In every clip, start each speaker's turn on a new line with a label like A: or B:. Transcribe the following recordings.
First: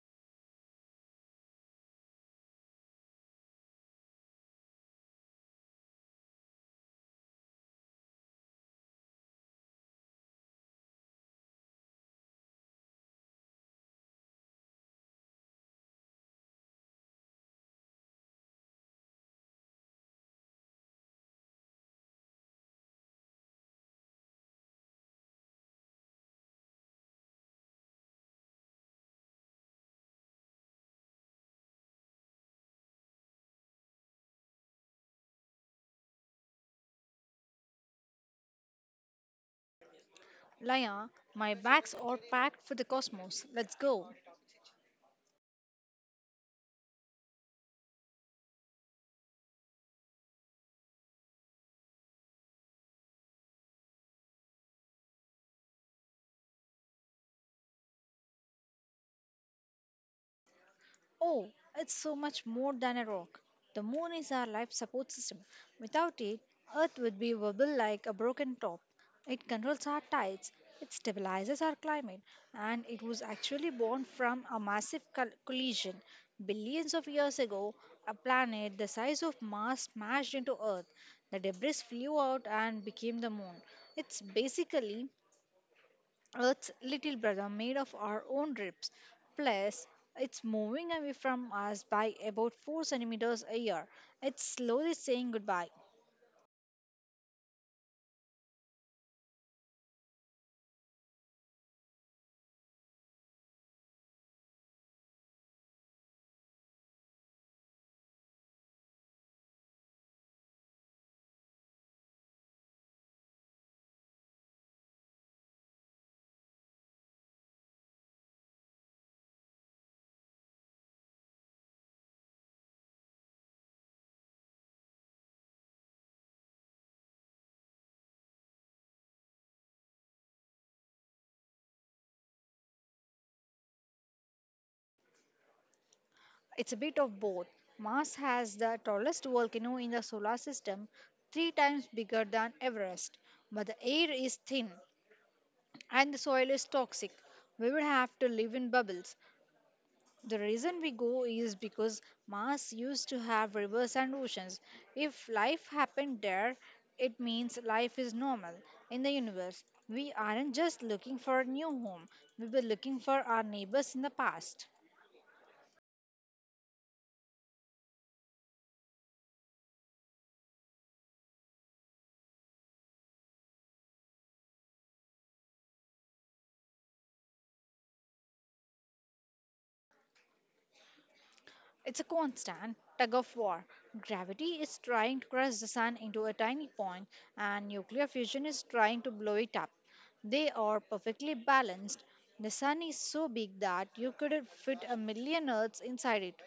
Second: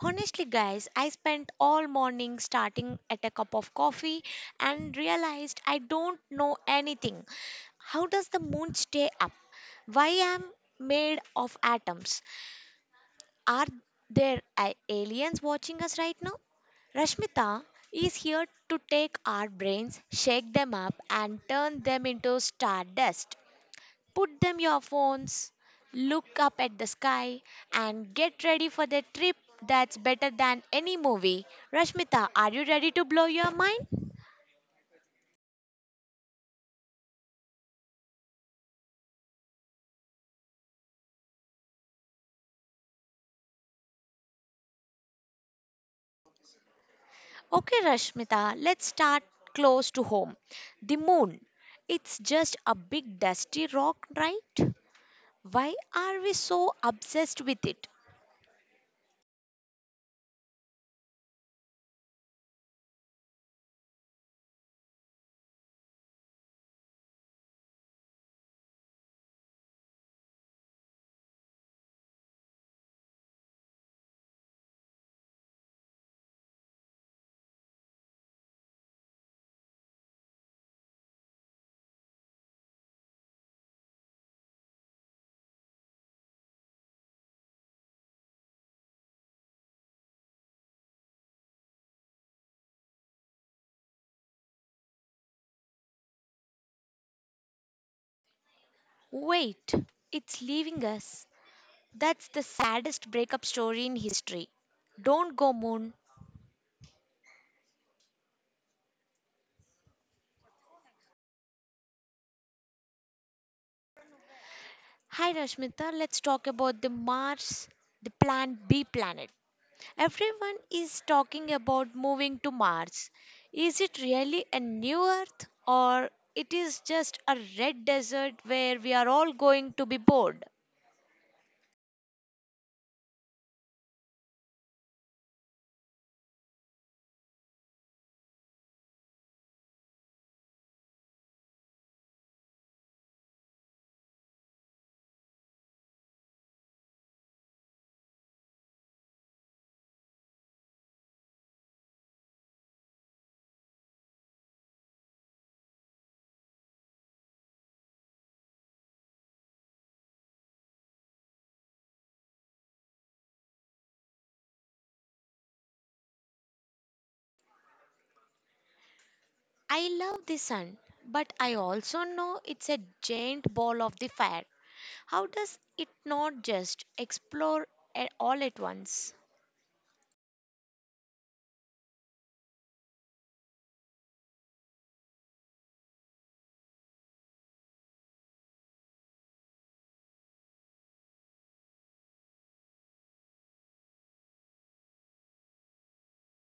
A: Honestly, guys, I spent all morning starting at a cup of coffee and realized I don't know anything. How does the moon stay up? Why am made of atoms? Are there aliens watching us right now? Rashmita is here to take our brains, shake them up, and turn them into stardust. Put them your phones, look up at the sky, and get ready for the trip that's better than any movie. Rashmita, are you ready to blow your mind?
B: Laya, my bags are packed for the cosmos. Let's go.
A: Okay, Rashmita, let's start close to home. The moon. It's just a big dusty rock, right? Why are we so obsessed with it?
B: Oh, it's so much more than a rock. The moon is our life support system. Without it, Earth would be wobble like a broken top. It controls our tides, it stabilizes our climate, and it was actually born from a massive collision. Billions of years ago, a planet the size of Mars smashed into Earth. The debris flew out and became the moon. It's basically Earth's little brother made of our own ribs. Plus, it's moving away from us by about 4 centimeters a year. It's slowly saying goodbye.
A: Wait, it's leaving us. That's the saddest breakup story in history. Don't go, Moon. Hi, Rashmita. Let's talk about the Mars, the Plan B planet. Everyone is talking about moving to Mars. Is it really a new Earth or it is just a red desert where we are all going to be bored?
B: It's a bit of both. Mars has the tallest volcano in the solar system, three times bigger than Everest. But the air is thin and the soil is toxic. We would have to live in bubbles. The reason we go is because Mars used to have rivers and oceans. If life happened there, it means life is normal in the universe. We aren't just looking for a new home, we were looking for our neighbors in the past.
A: I love the sun, but I also know it's a giant ball of the fire. How does it not just explore all at once?
B: It's a constant tug of war. Gravity is trying to crush the sun into a tiny point, and nuclear fusion is trying to blow it up. They are perfectly balanced. The sun is so big that you could fit a million Earths inside it.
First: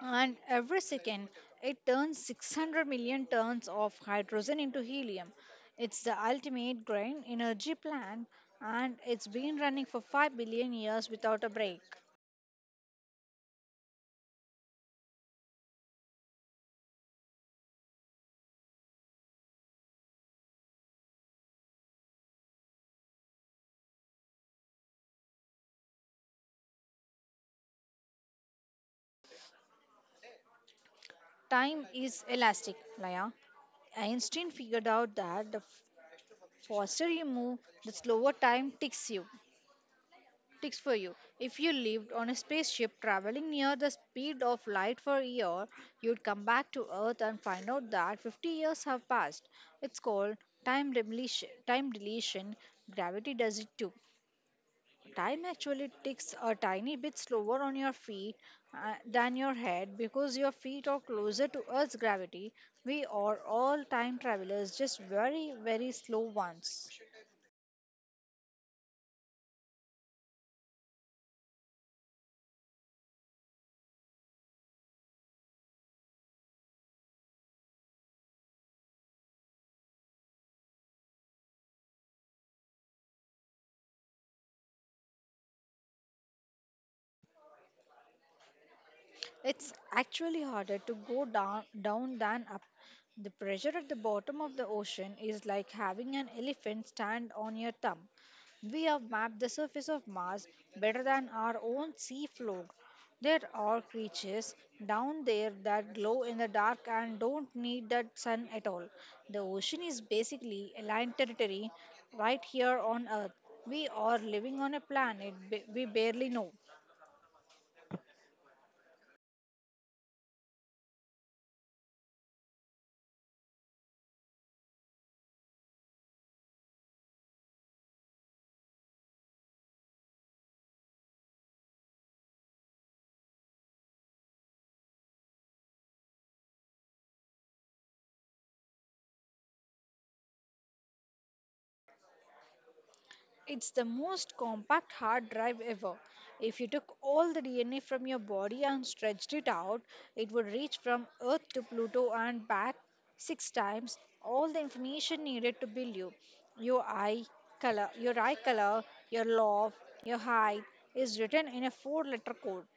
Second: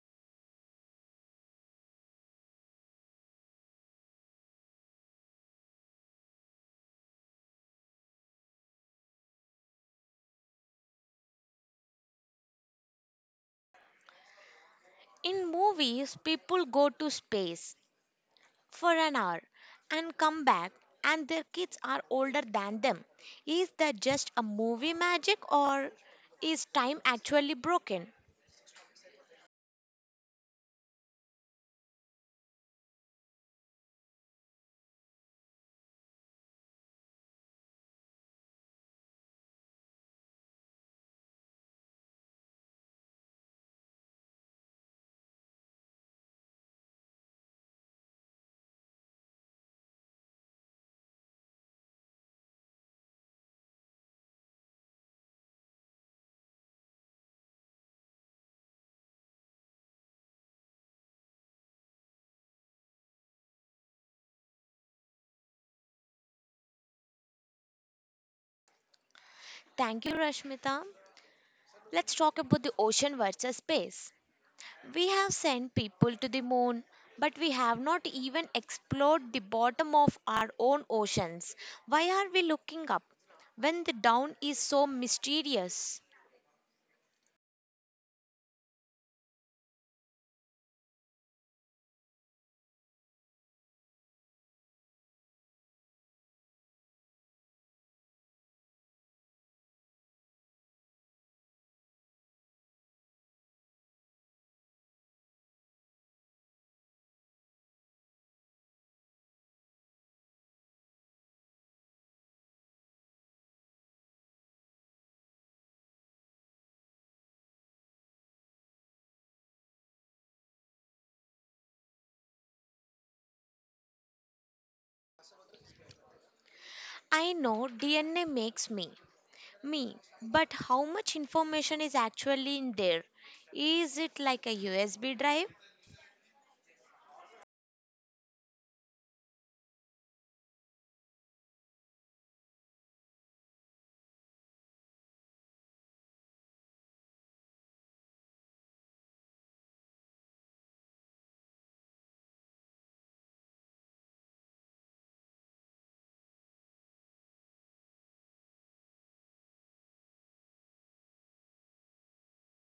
B: And every second, it turns 600 million tons of hydrogen into helium. It's the ultimate green energy plant, and it's been running for 5 billion years without a break.
A: In movies, people go to space for an hour and come back, and their kids are older than them. Is that just a movie magic or is time actually broken?
B: Time is elastic, Laya. Einstein figured out that the faster you move, the slower time ticks you. Tips for you. If you lived on a spaceship traveling near the speed of light for a year, you'd come back to Earth and find out that 50 years have passed. It's called time deletion. Time deletion. Gravity does it too. Time actually ticks a tiny bit slower on your feet than your head because your feet are closer to Earth's gravity. We are all time travelers, just very, very slow ones.
A: Thank you, Rashmita. Let's talk about the ocean versus space. We have sent people to the moon, but we have not even explored the bottom of our own oceans. Why are we looking up when the down is so mysterious?
B: It's actually harder to go down, down than up. The pressure at the bottom of the ocean is like having an elephant stand on your thumb. We have mapped the surface of Mars better than our own sea floor. There are creatures down there that glow in the dark and don't need that sun at all. The ocean is basically alien territory right here on Earth. We are living on a we barely know.
A: I know DNA makes me, but how much information is actually in there? Is it like a USB drive?
B: It's the most compact hard drive ever. If you took all the DNA from your body and stretched it out, it would reach from Earth to Pluto and back six times all the information needed to build you. Your eye color, your love, your height is written in a four letter code.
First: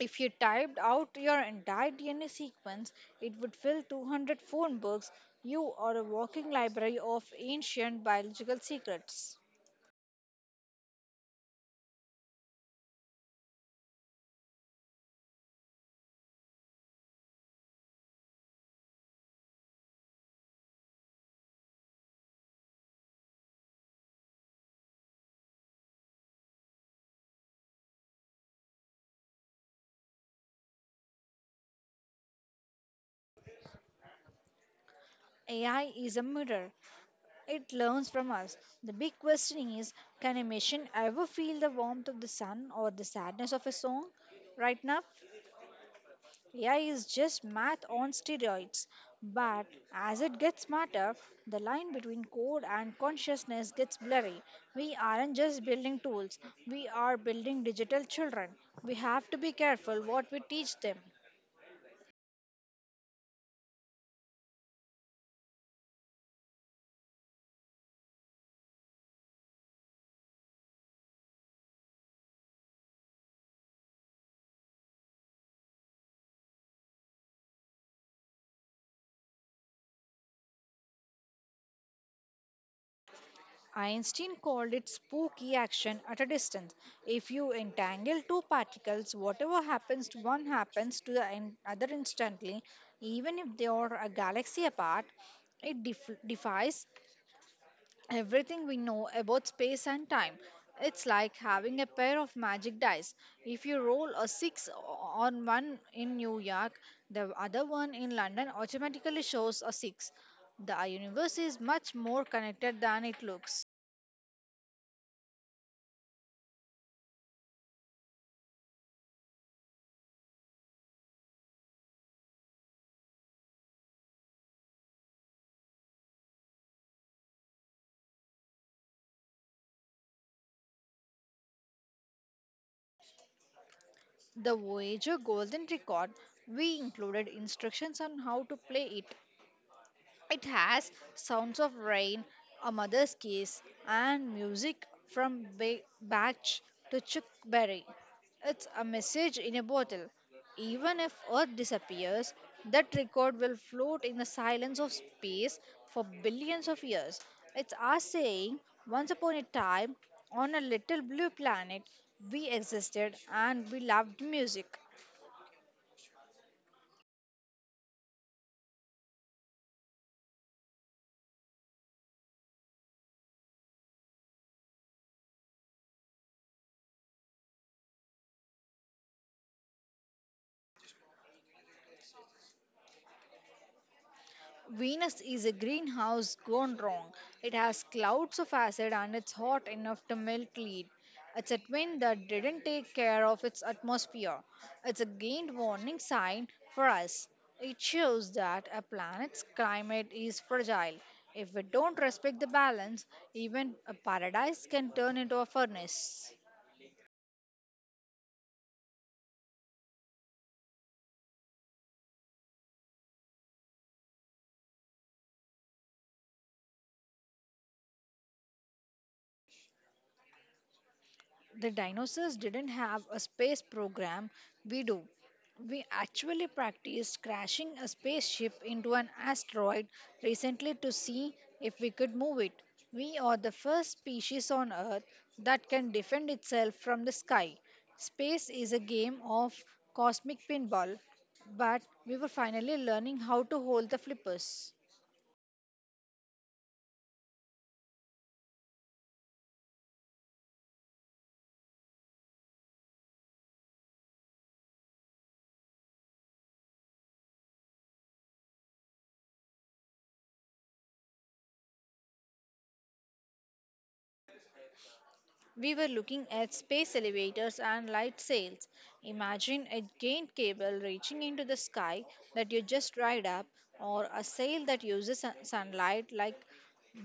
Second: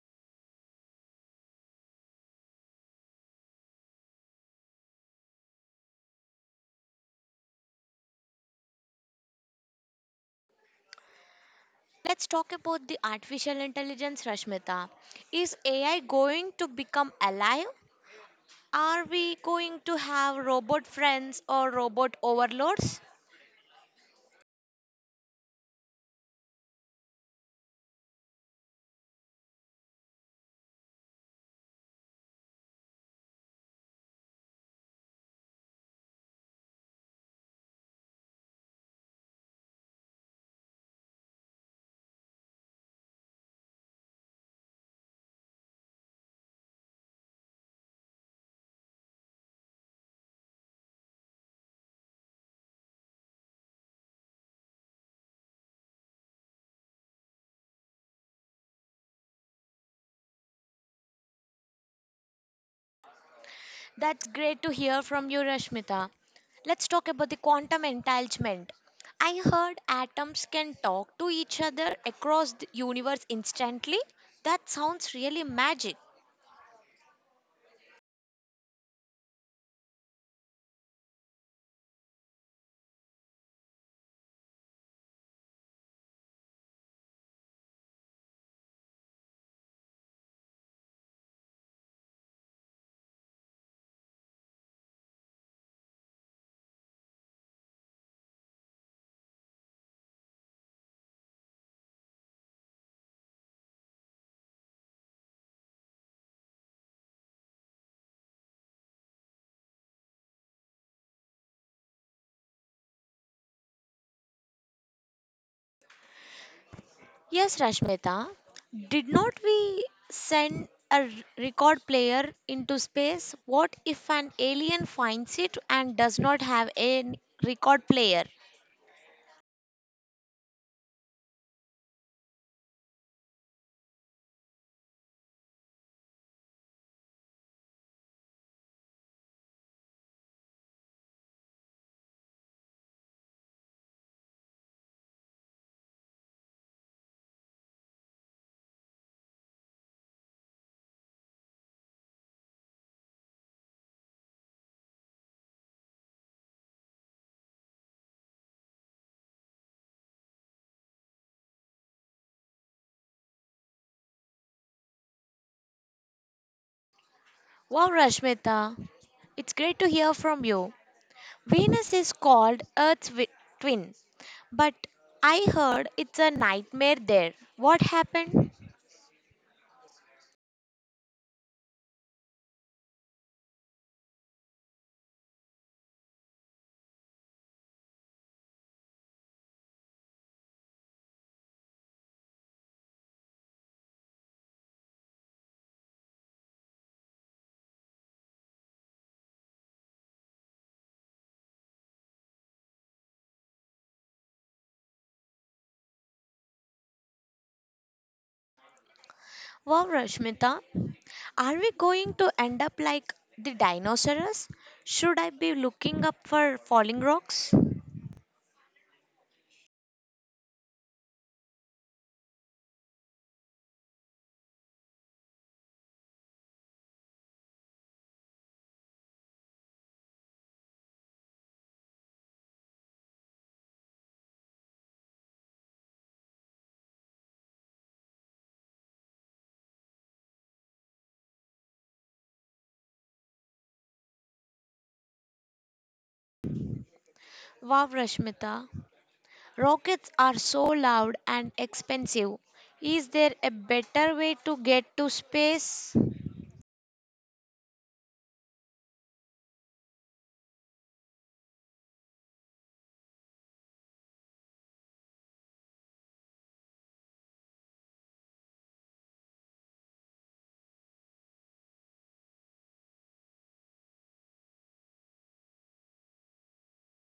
B: If you typed out your entire DNA sequence, it would fill 200 phone books. You are a walking library of ancient biological secrets.
A: Let's talk about the artificial intelligence, Rashmita. Is AI going to become alive? Are we going to have robot friends or robot overlords?
B: AI is a mirror. It learns from us. The big question is can a machine ever feel the warmth of the sun or the sadness of a song? Right now, AI is just math on steroids. But as it gets smarter, the line between code and consciousness gets blurry. We aren't just building tools, we are building digital children. We have to be careful what we teach them.
A: That's great to hear from you, Rashmita. Let's talk about the quantum entanglement. I heard atoms can talk to each other across the universe instantly. That sounds really magic.
B: Einstein called it spooky action at a distance. If you entangle two particles, whatever happens to one happens to the other instantly, even if they are a galaxy apart. It defies everything we know about space and time. It's like having a pair of magic dice. If you roll a on one in New York, the other one in London automatically shows a 6. The universe is much more connected than it looks.
A: Yes, Rashmita. Did not we send record player into space? What if an alien finds it and does not have record player?
B: The Voyager Golden Record, we included instructions on how to play it. It has sounds of rain, a mother's kiss, and music from Bach to Chuck Berry. It's a message in a bottle. Even if Earth disappears, that record will float in the silence of space for billions of years. It's us saying, once upon a time, on a little blue planet, we existed and we loved music.
A: Wow, Rashmita, it's great to hear from you. Venus is called twin, but I heard it's a nightmare there. What happened?
B: Venus is a greenhouse gone wrong. It has clouds of acid and it's hot enough to melt lead. It's a twin that didn't take care of its atmosphere. It's a gained warning sign for us. It shows that a planet's climate is fragile. If we don't respect the balance, even a paradise can turn into a furnace.
A: Wow, Rashmita, are we going to end up like the dinosaurs? Should I be looking up for falling rocks?
B: The dinosaurs didn't have a space program. We do. We actually practiced crashing a spaceship into an asteroid recently to see if we could move it. We are the first species on Earth that can defend itself from the sky. Space is a game of cosmic pinball, but we were finally learning how to hold the flippers.
A: Wow, Rashmita, rockets are so loud and expensive. Is there a better way to get to space?
B: We were looking at space elevators and light sails. Imagine a giant cable reaching into the sky that you just ride up, or a sail that uses sunlight like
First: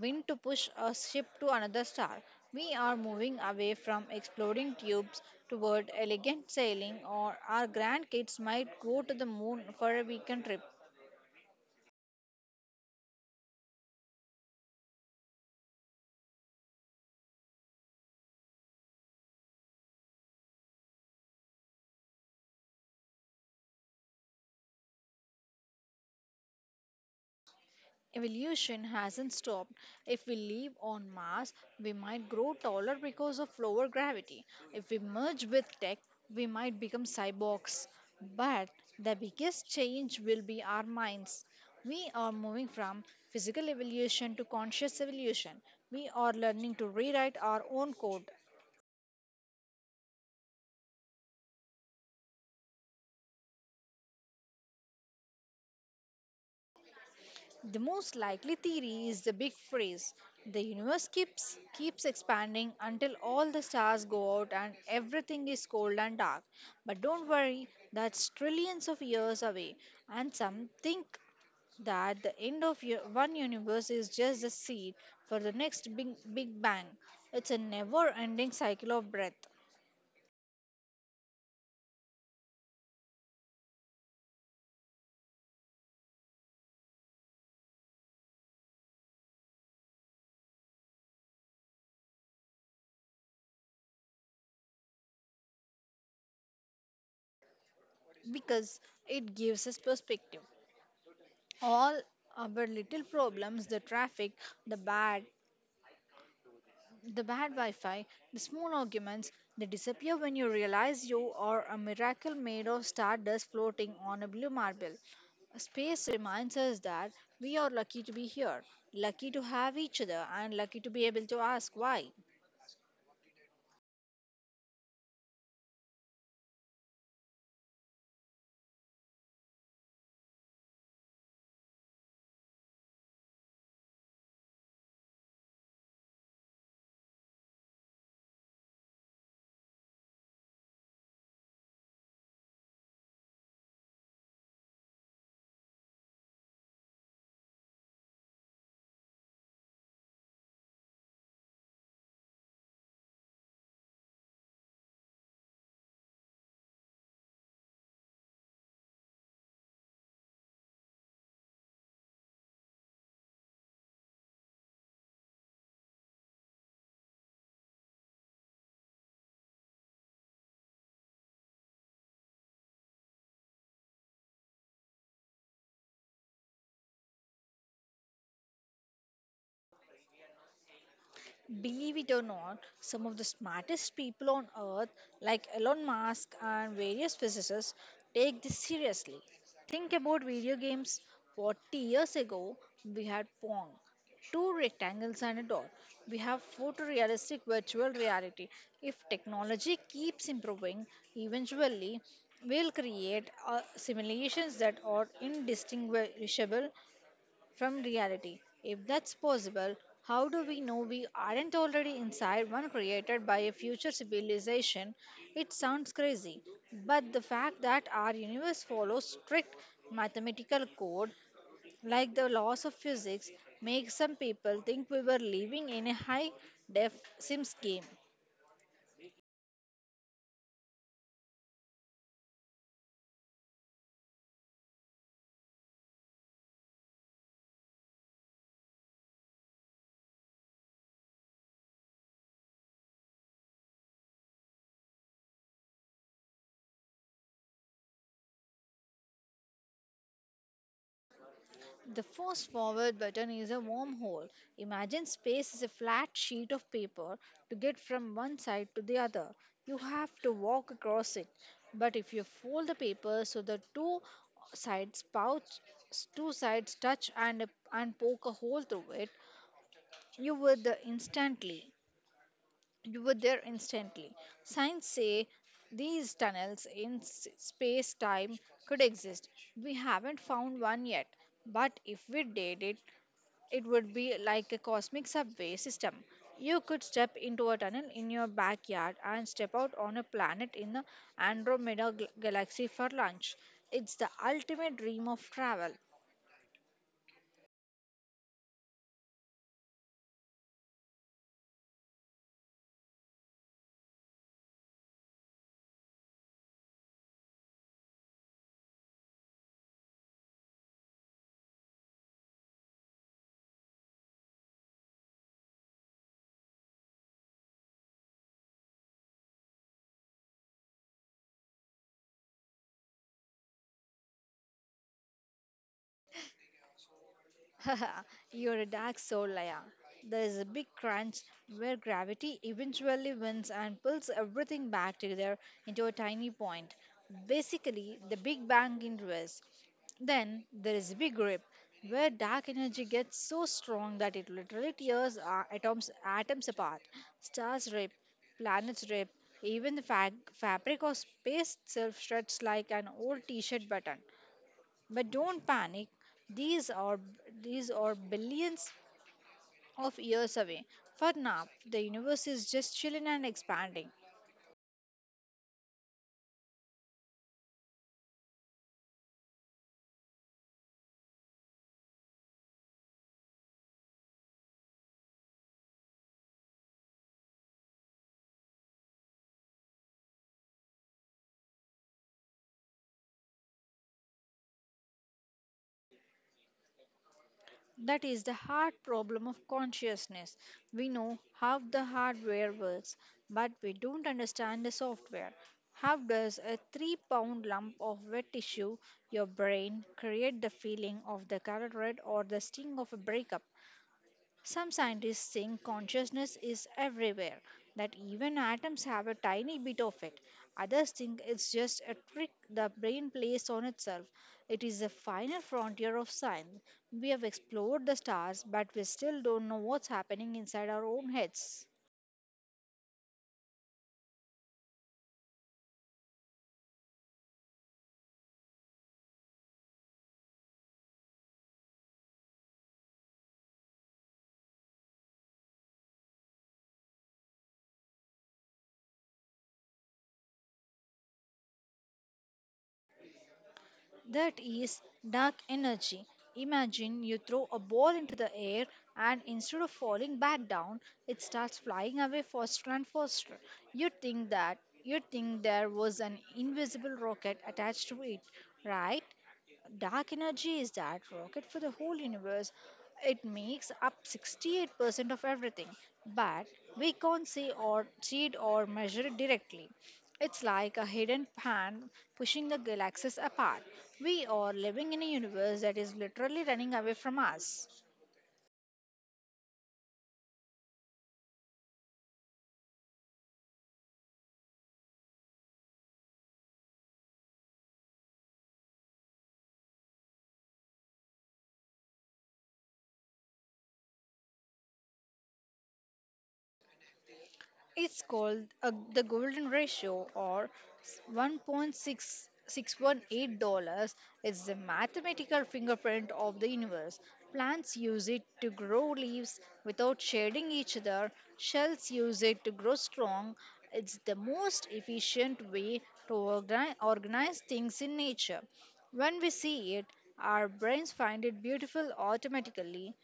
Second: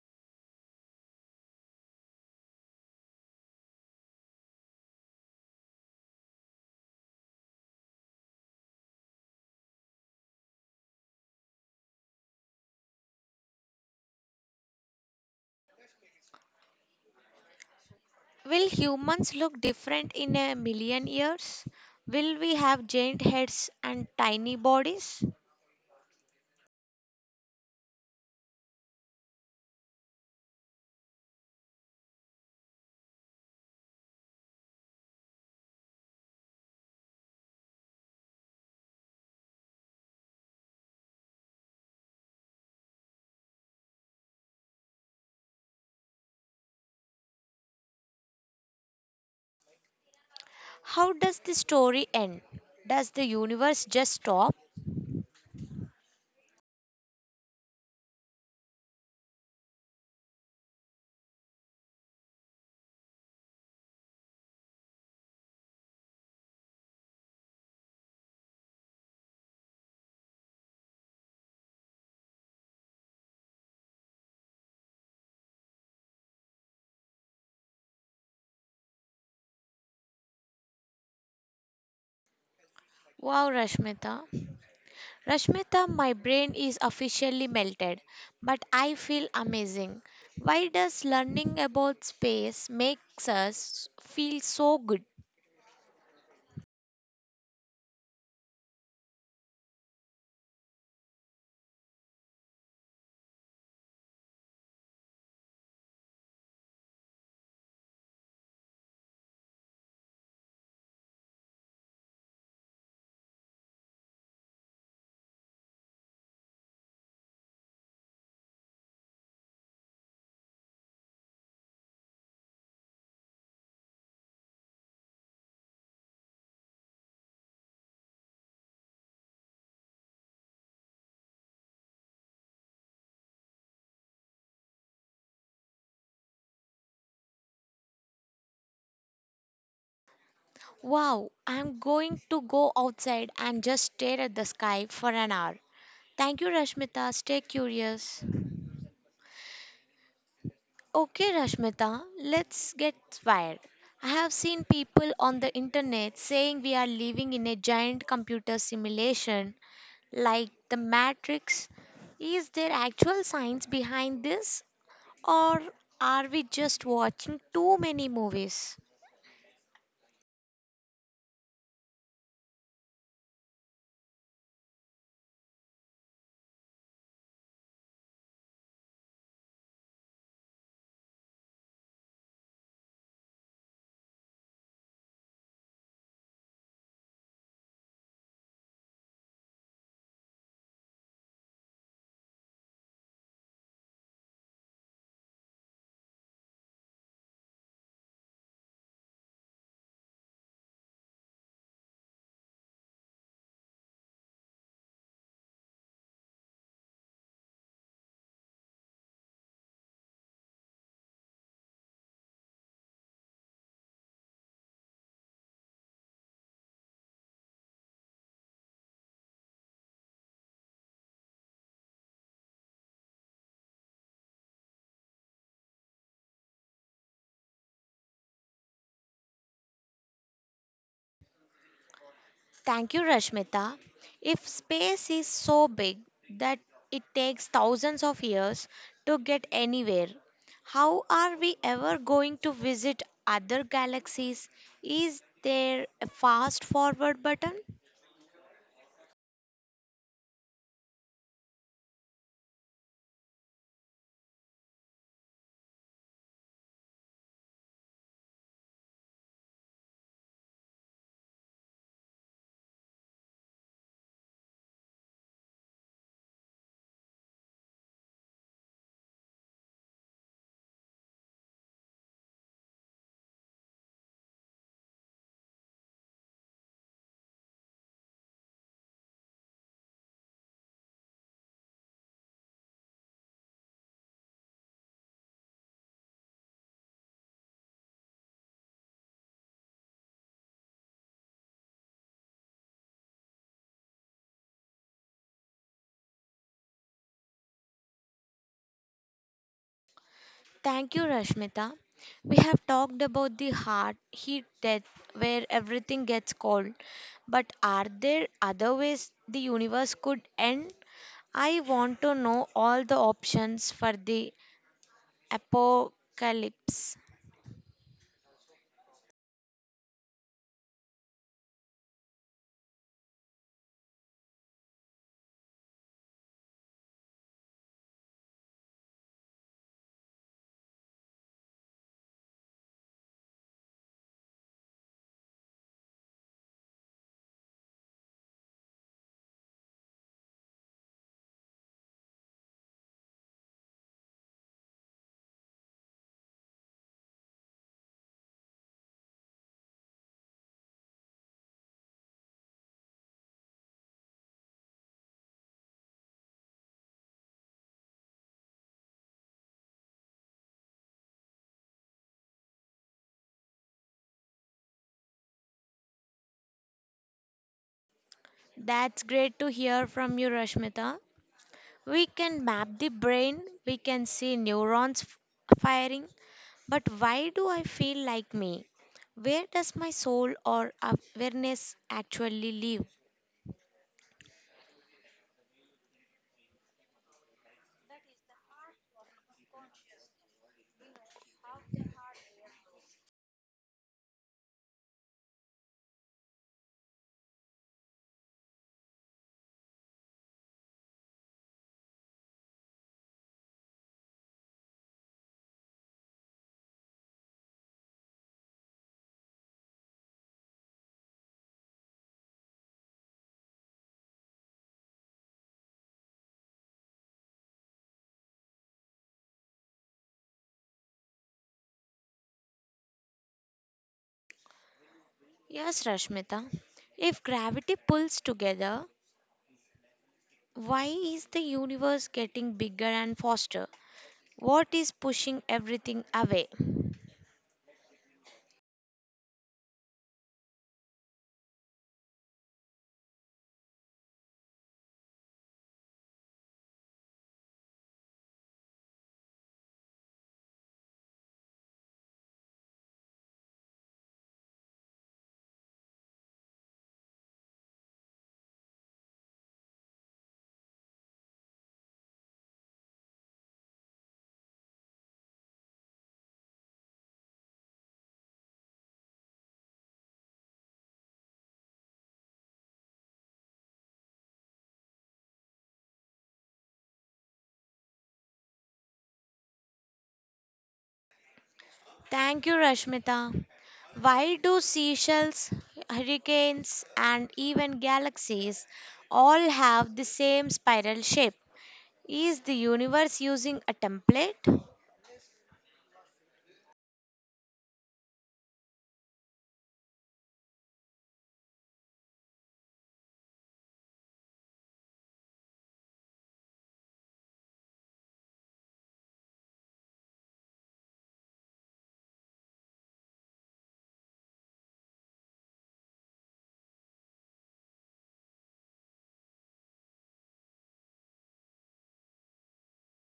B: wind to push a ship to another star. We are moving away from exploding tubes toward elegant sailing, or our grandkids might go to the moon for a weekend trip.
A: Will humans look different in a million years? Will we have giant heads and tiny bodies?
B: Evolution hasn't stopped. If we live on Mars, we might grow taller because of lower gravity. If we merge with tech, we might become cyborgs. But the biggest change will be our minds. We are moving from physical evolution to conscious evolution. We are learning to rewrite our own code.
A: How does the story end? Does the universe just stop?
B: The most likely theory is the big freeze. The universe keeps expanding until all the stars go out and everything is cold and dark. But don't worry, that's trillions of years away. And some think that the end of one universe is just the seed for the next big bang. It's a never-ending cycle of breath
A: Wow, Rashmita. Rashmita, my brain is officially melted, but I feel amazing. Why does learning about space makes us feel so good?
B: because it gives us perspective. All our little problems, the traffic, the bad the bad Wi Fi, the small arguments, they disappear when you realize you are a miracle made of stardust floating on a blue marble. Space reminds us that we are lucky to be here, lucky to have each other, and lucky to be able to ask why.
A: Wow, I'm going to go outside and just stare at the sky for an hour. Thank you, Rashmita. Stay curious. Okay, Rashmita, let's get wired. I have seen people on the internet saying we are living in a giant computer simulation like the Matrix. Is there actual science behind this, or are we just watching too many movies?
B: Believe it or not, some of the smartest people on earth, like Elon Musk and various physicists, take this seriously. Think about video games. 40 years ago, we had Pong, two rectangles and a dot. We have photorealistic virtual reality. If technology keeps improving, eventually we'll create simulations that are indistinguishable from reality. If that's possible, how do we know we aren't already inside one created by a future civilization? It sounds crazy, but the fact that our universe follows strict mathematical code like the laws of physics makes some people think we were living in a high def sims game.
A: Thank you, Rashmita. If space is so big that it takes thousands of years to get anywhere, how are we ever going to visit other galaxies? Is there a fast forward button?
B: The fast forward button is a wormhole. Imagine space is a flat sheet of paper. To get from one side to the other, you have to walk across it. But if you fold the paper so the sides pouch, two sides touch and poke a hole through it, you would the instantly you were there instantly. Science say these tunnels in space time could exist. We haven't found one yet, but if we did it, it would be like a cosmic subway system. You could step into a tunnel in your backyard and step out on a planet in the Andromeda galaxy for lunch. It's the ultimate dream of travel.
A: Thank you, Rashmita. We have talked about the heart heat death where everything gets cold, but are there other ways the universe could end? I want to know all the options for the apocalypse.
B: You're a dark soul, Laya. There is a big crunch where gravity eventually wins and pulls everything back together into a tiny point. Basically, the Big Bang in reverse. Then there is a big rip where dark energy gets so strong that it literally tears our atoms apart. Stars rip, planets rip, even the fabric of space itself shreds like an old t shirt button. But don't panic. These are these are billions of years away. For now, the universe is just chilling and expanding.
A: That's great to hear from you, Rashmita. We can map the brain, we can see neurons firing, but why do I feel like me? Where does my soul or awareness actually live?
B: That is the hard problem of consciousness. We know how the hardware works, but we don't understand the software. How does a 3 pound lump of wet tissue, your brain, create the feeling of the color red or the sting of a breakup? Some scientists think consciousness is everywhere, that even atoms have a tiny bit of it. Others think it's just a trick the brain plays on itself. It is the final frontier of science. We have explored the stars, but we still don't know what's happening inside our own heads.
A: Yes, Rashmita. If gravity pulls together, why is the universe getting bigger and faster? What is pushing everything away?
B: That is dark energy. Imagine you throw a ball into the air and instead of falling back down, it starts flying away faster and faster. You think that you think there was an invisible rocket attached to it, right? Dark energy is that rocket for the whole universe. It makes up 68% of everything, but we can't see it or measure it directly. It's like a hidden hand pushing the galaxies apart. We are living in a universe that is literally running away from us.
A: Thank you, Rashmita. Why do seashells, hurricanes, and even galaxies all have the same spiral shape? Is the universe using a template?
B: It's called the golden ratio or $1.6618. It's the mathematical fingerprint of the universe. Plants use it to grow leaves without shading each other. Shells use it to grow strong. It's the most efficient way to organize things in nature. When we see it, our brains find it beautiful automatically.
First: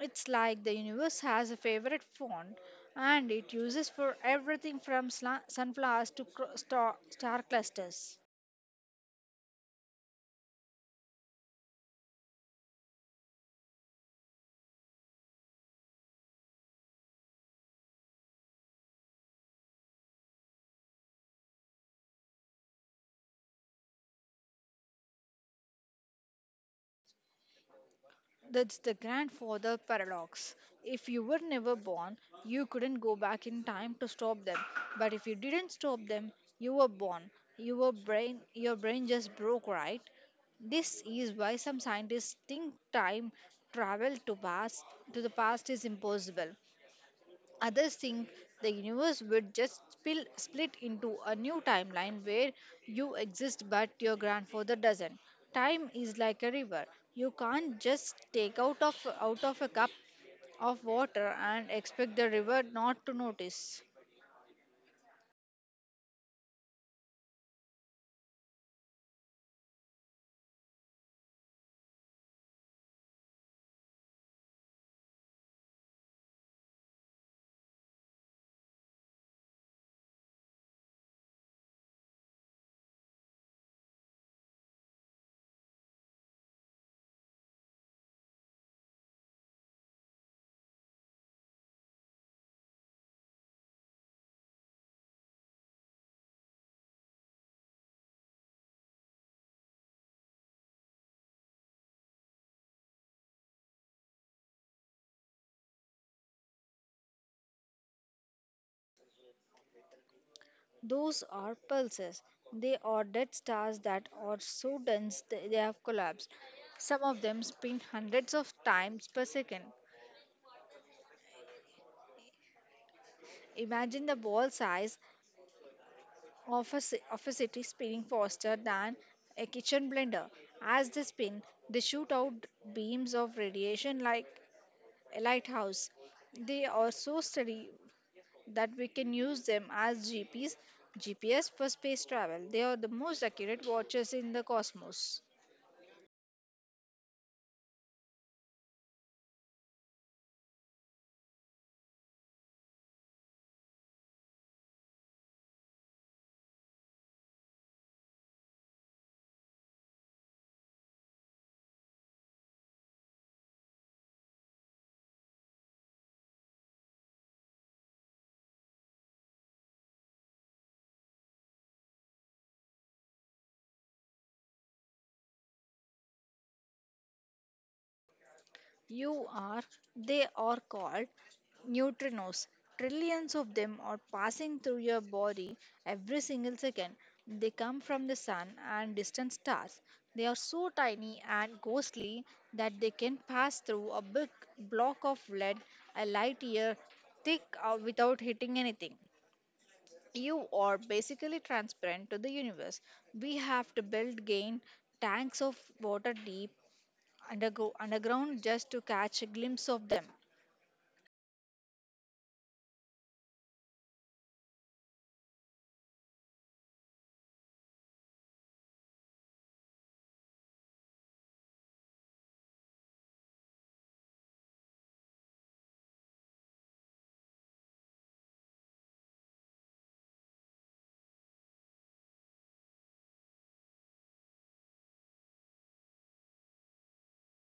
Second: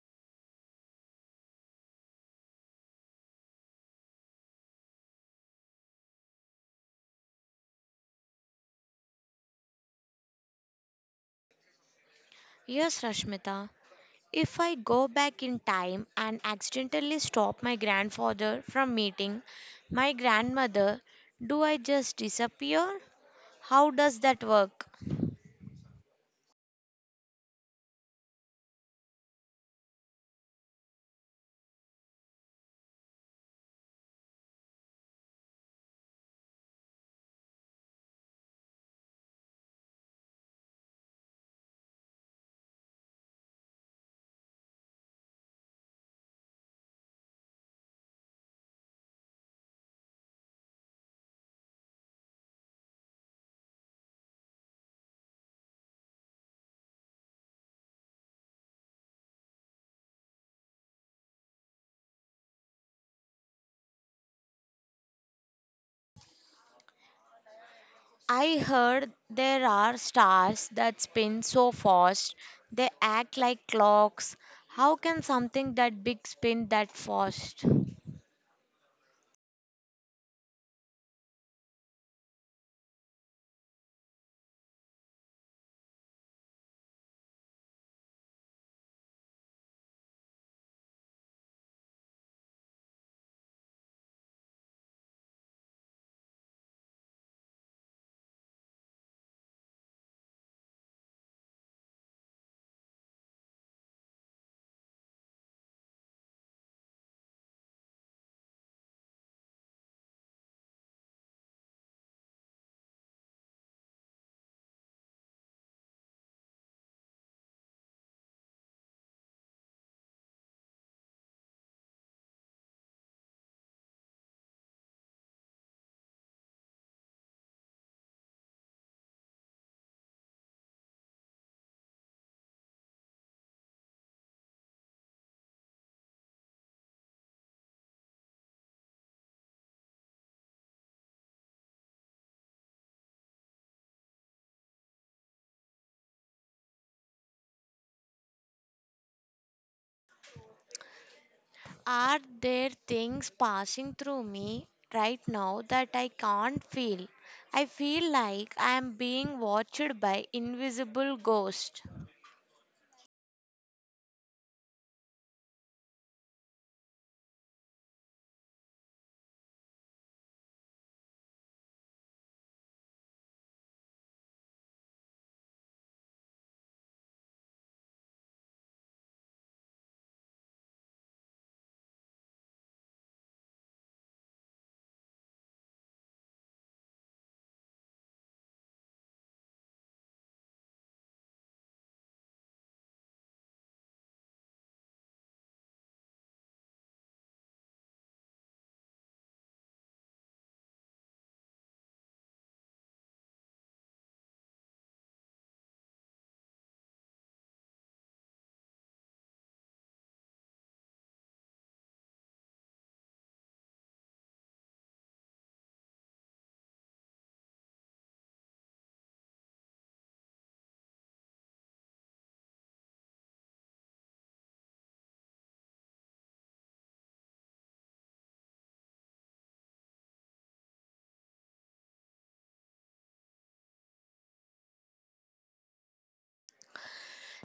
B: It's like the universe has a favorite font and it uses for everything from sunflowers to star clusters.
A: Yes, Rashmita. If I go back in time and accidentally stop my grandfather from meeting my grandmother, do I just disappear? How does that work?
B: That's the grandfather paradox. If you were never born, you couldn't go back in time to stop them. But if you didn't stop them, you were born. Your brain just broke, right? This is why some scientists think time travel to past to the past is impossible. Others think the universe would just split into a new timeline where you exist but your grandfather doesn't. Time is like a river. You can't just take out of a cup of water and expect the river not to notice.
A: I heard there are stars that spin so fast they act like clocks. How can something that big spin that fast?
B: Those are pulses. They are dead stars that are so dense they have collapsed. Some of them spin hundreds of times per second. Imagine the ball size of of a city spinning faster than a kitchen blender. As they spin, they shoot out beams of radiation like a lighthouse. They are so steady that we can use them as GPS for space travel. They are the most accurate watches in the cosmos.
A: Are there things passing through me right now that I can't feel? I feel like I am being watched by invisible ghosts.
B: You are, they are called neutrinos. Trillions of them are passing through your body every single second. They come from the sun and distant stars. They are so tiny and ghostly that they can pass through a big block of lead a light year thick without hitting anything. You are basically transparent to the universe. We have to build gain tanks of water deep undergo underground just to catch a glimpse of them.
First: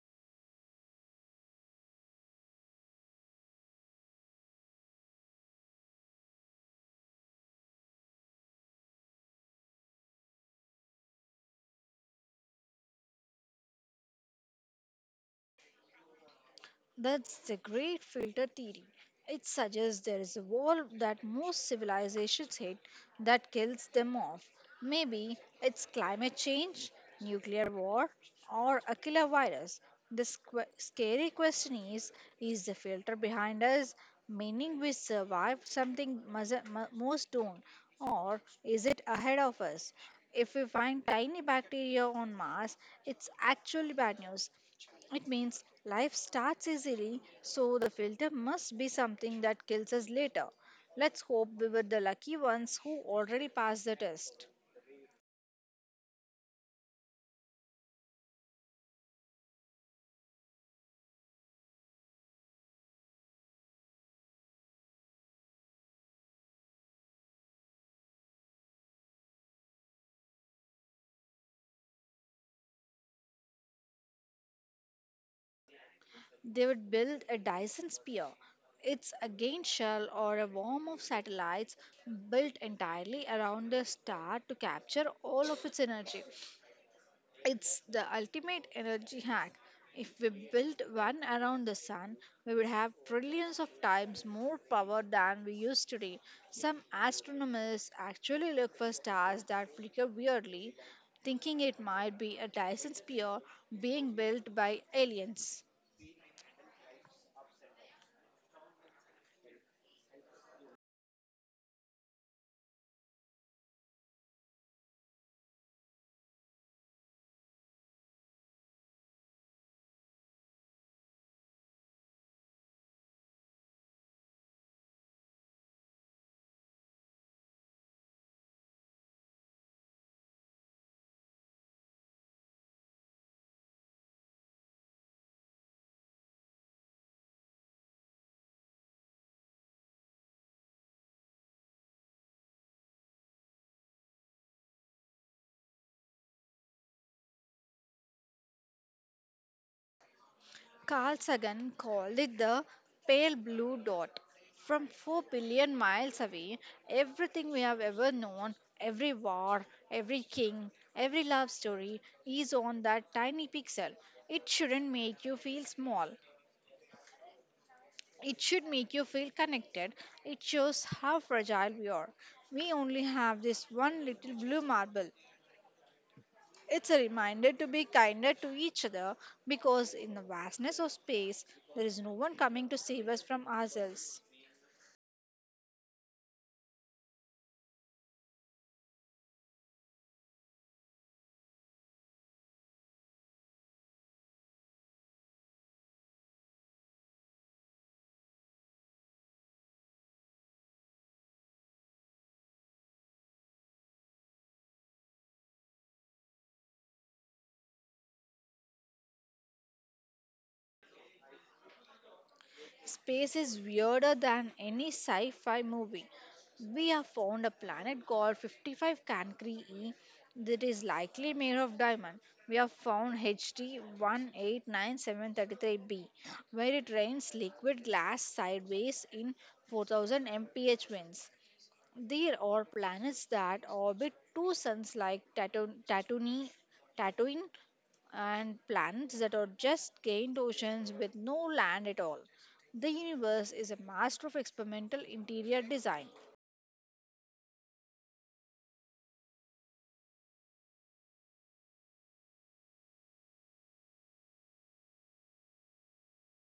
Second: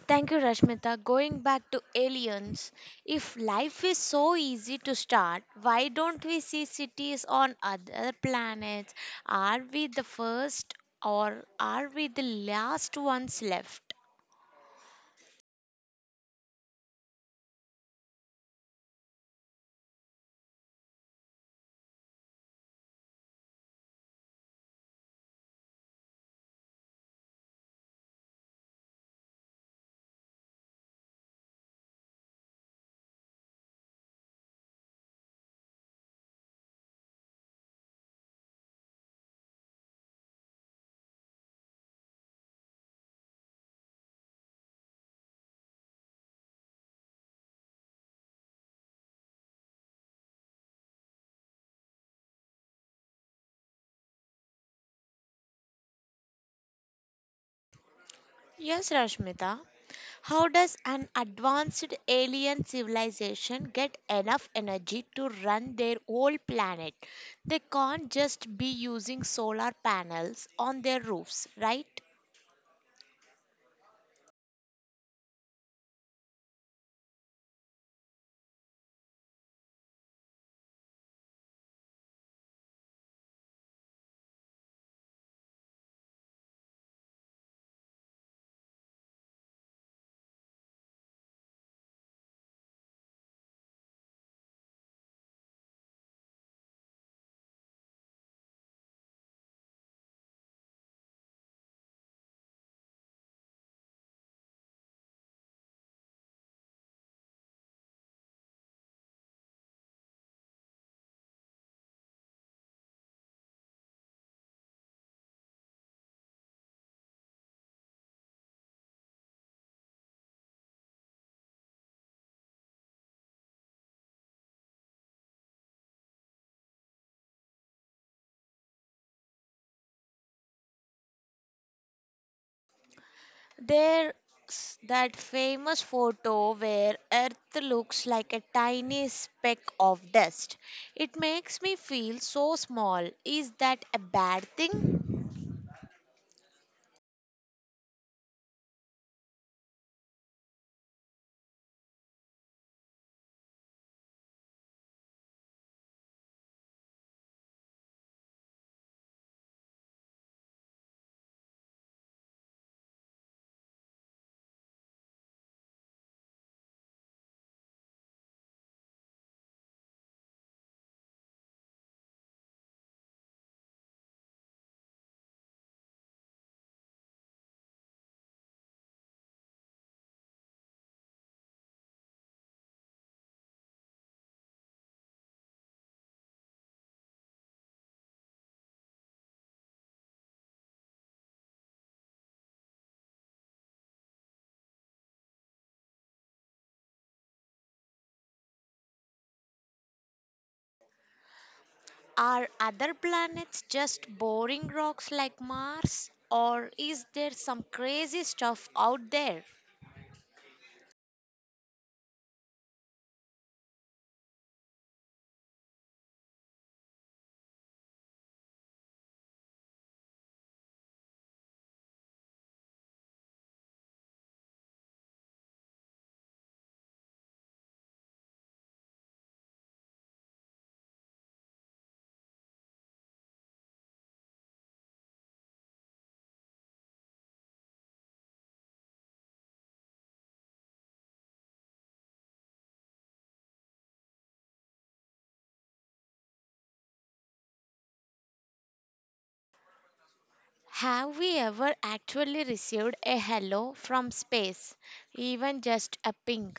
A: Thank you, Rashmita. Going back to aliens, if life is so easy to start, why don't we see cities on other planets? Are we the first or are we the last ones left?
B: That's the great filter theory. It suggests there is a wall that most civilizations hit that kills them off. Maybe it's climate change, nuclear war, or a killer virus. The scary question is the filter behind us, meaning we survive something most don't, or is it ahead of us? If we find tiny bacteria on Mars, it's actually bad news. It means life starts easily, so the filter must be something that kills us later. Let's hope we were the lucky ones who already passed the test.
A: Yes, Rashmita. How does an advanced alien civilization get enough energy to run their whole planet? They can't just be using solar panels on their roofs, right?
B: They would build a Dyson sphere. It's a gain shell or a worm of satellites built entirely around a star to capture all of its energy. It's the ultimate energy hack. If we built one around the sun, we would have trillions of times more power than we use today. Some astronomers actually look for stars that flicker weirdly, thinking it might be a Dyson sphere being built by aliens.
A: There's that famous photo where Earth looks like a tiny speck of dust. It makes me feel so small. Is that a bad thing?
B: Carl Sagan called it the pale blue dot. From 4 billion miles away, everything we have ever known, every war, every king, every love story, is on that tiny pixel. It shouldn't make you feel small. It should make you feel connected. It shows how fragile we are. We only have this one little blue marble. It's a reminder to be kinder to each other because in the vastness of space, there is no one coming to save us from ourselves.
A: Are other planets just boring rocks like Mars? Or is there some crazy stuff out there?
B: Space is weirder than any sci fi movie. We have found a planet called 55 Cancri E that is likely made of diamond. We have found HT 189733b where it rains liquid glass sideways in 4000 mph winds. There are planets that orbit two suns like Tatooine and planets that are just giant oceans with no land at all. The universe is a master of experimental interior design.
A: Have we ever actually received a hello from space? Even just a ping?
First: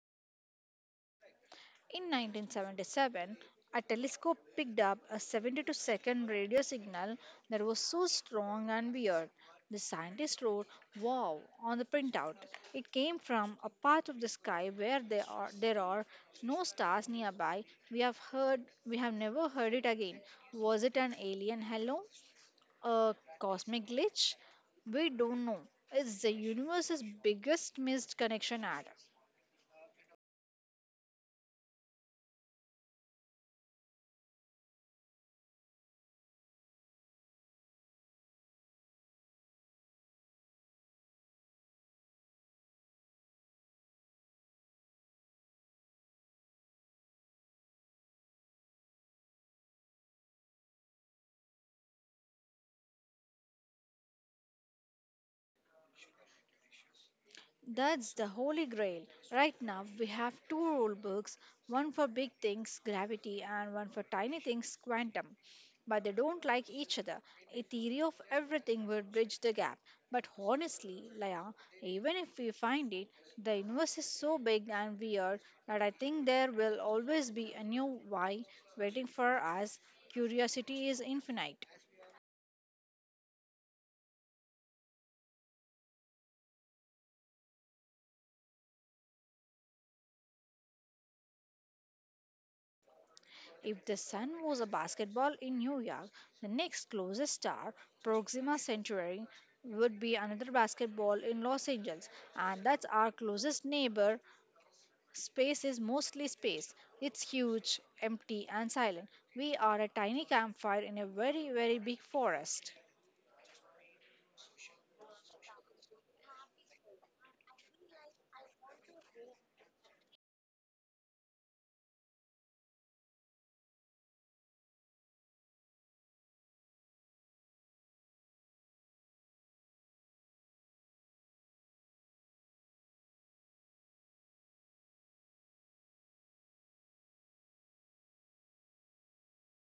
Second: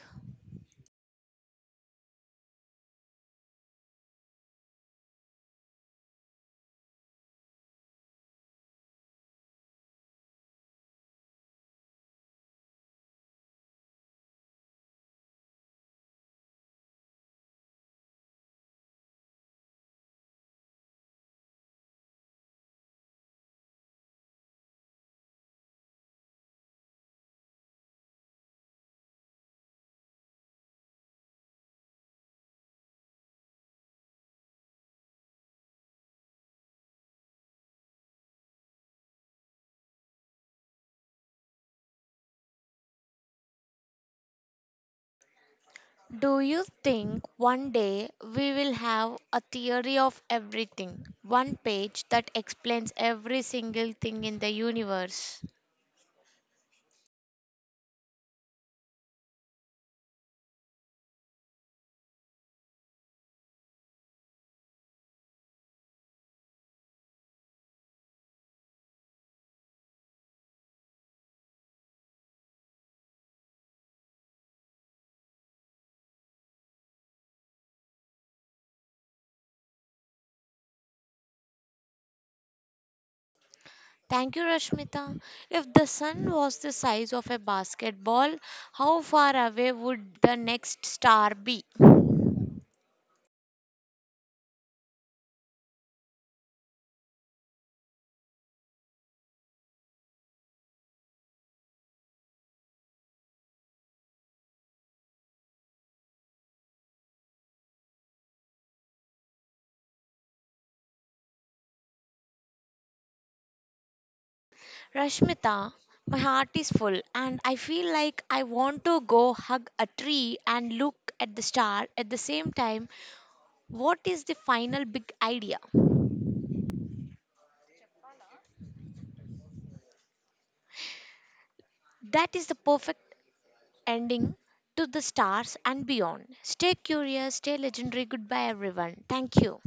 B: In 1977, a telescope picked up a 72-second radio signal that was so strong and weird. The scientist wrote wow on the printout. It came from a part of the sky where there are no stars nearby. We have never heard it again. Was it an alien hello? A cosmic glitch? We don't know. It's the universe's biggest missed connection ad.
A: Do you think one day we will have a theory of everything? One page that explains every single thing in the universe.
B: That's the holy grail. Right now, we have two rule books, one for big things, gravity, and one for tiny things, quantum. But they don't like each other. A theory of everything would bridge the gap. But honestly, Laya, even if we find it, the universe is so big and weird that I think there will always be a new why waiting for us. Curiosity is infinite.
A: Thank you, Rashmita. If the sun was the size of a basketball, how far away would the next star be?
B: If the sun was a basketball in New York, the next closest star, Proxima Centauri, would be another basketball in Los Angeles, and that's our closest neighbor. Space is mostly space. It's huge, empty, and silent. We are a tiny campfire in a very, very big forest.
A: Rashmita, my heart is full and I feel like I want to go hug a tree and look at the star at the same time. What is the final big idea? That is the perfect ending to the stars and beyond. Stay curious, stay legendary. Goodbye, everyone. Thank you.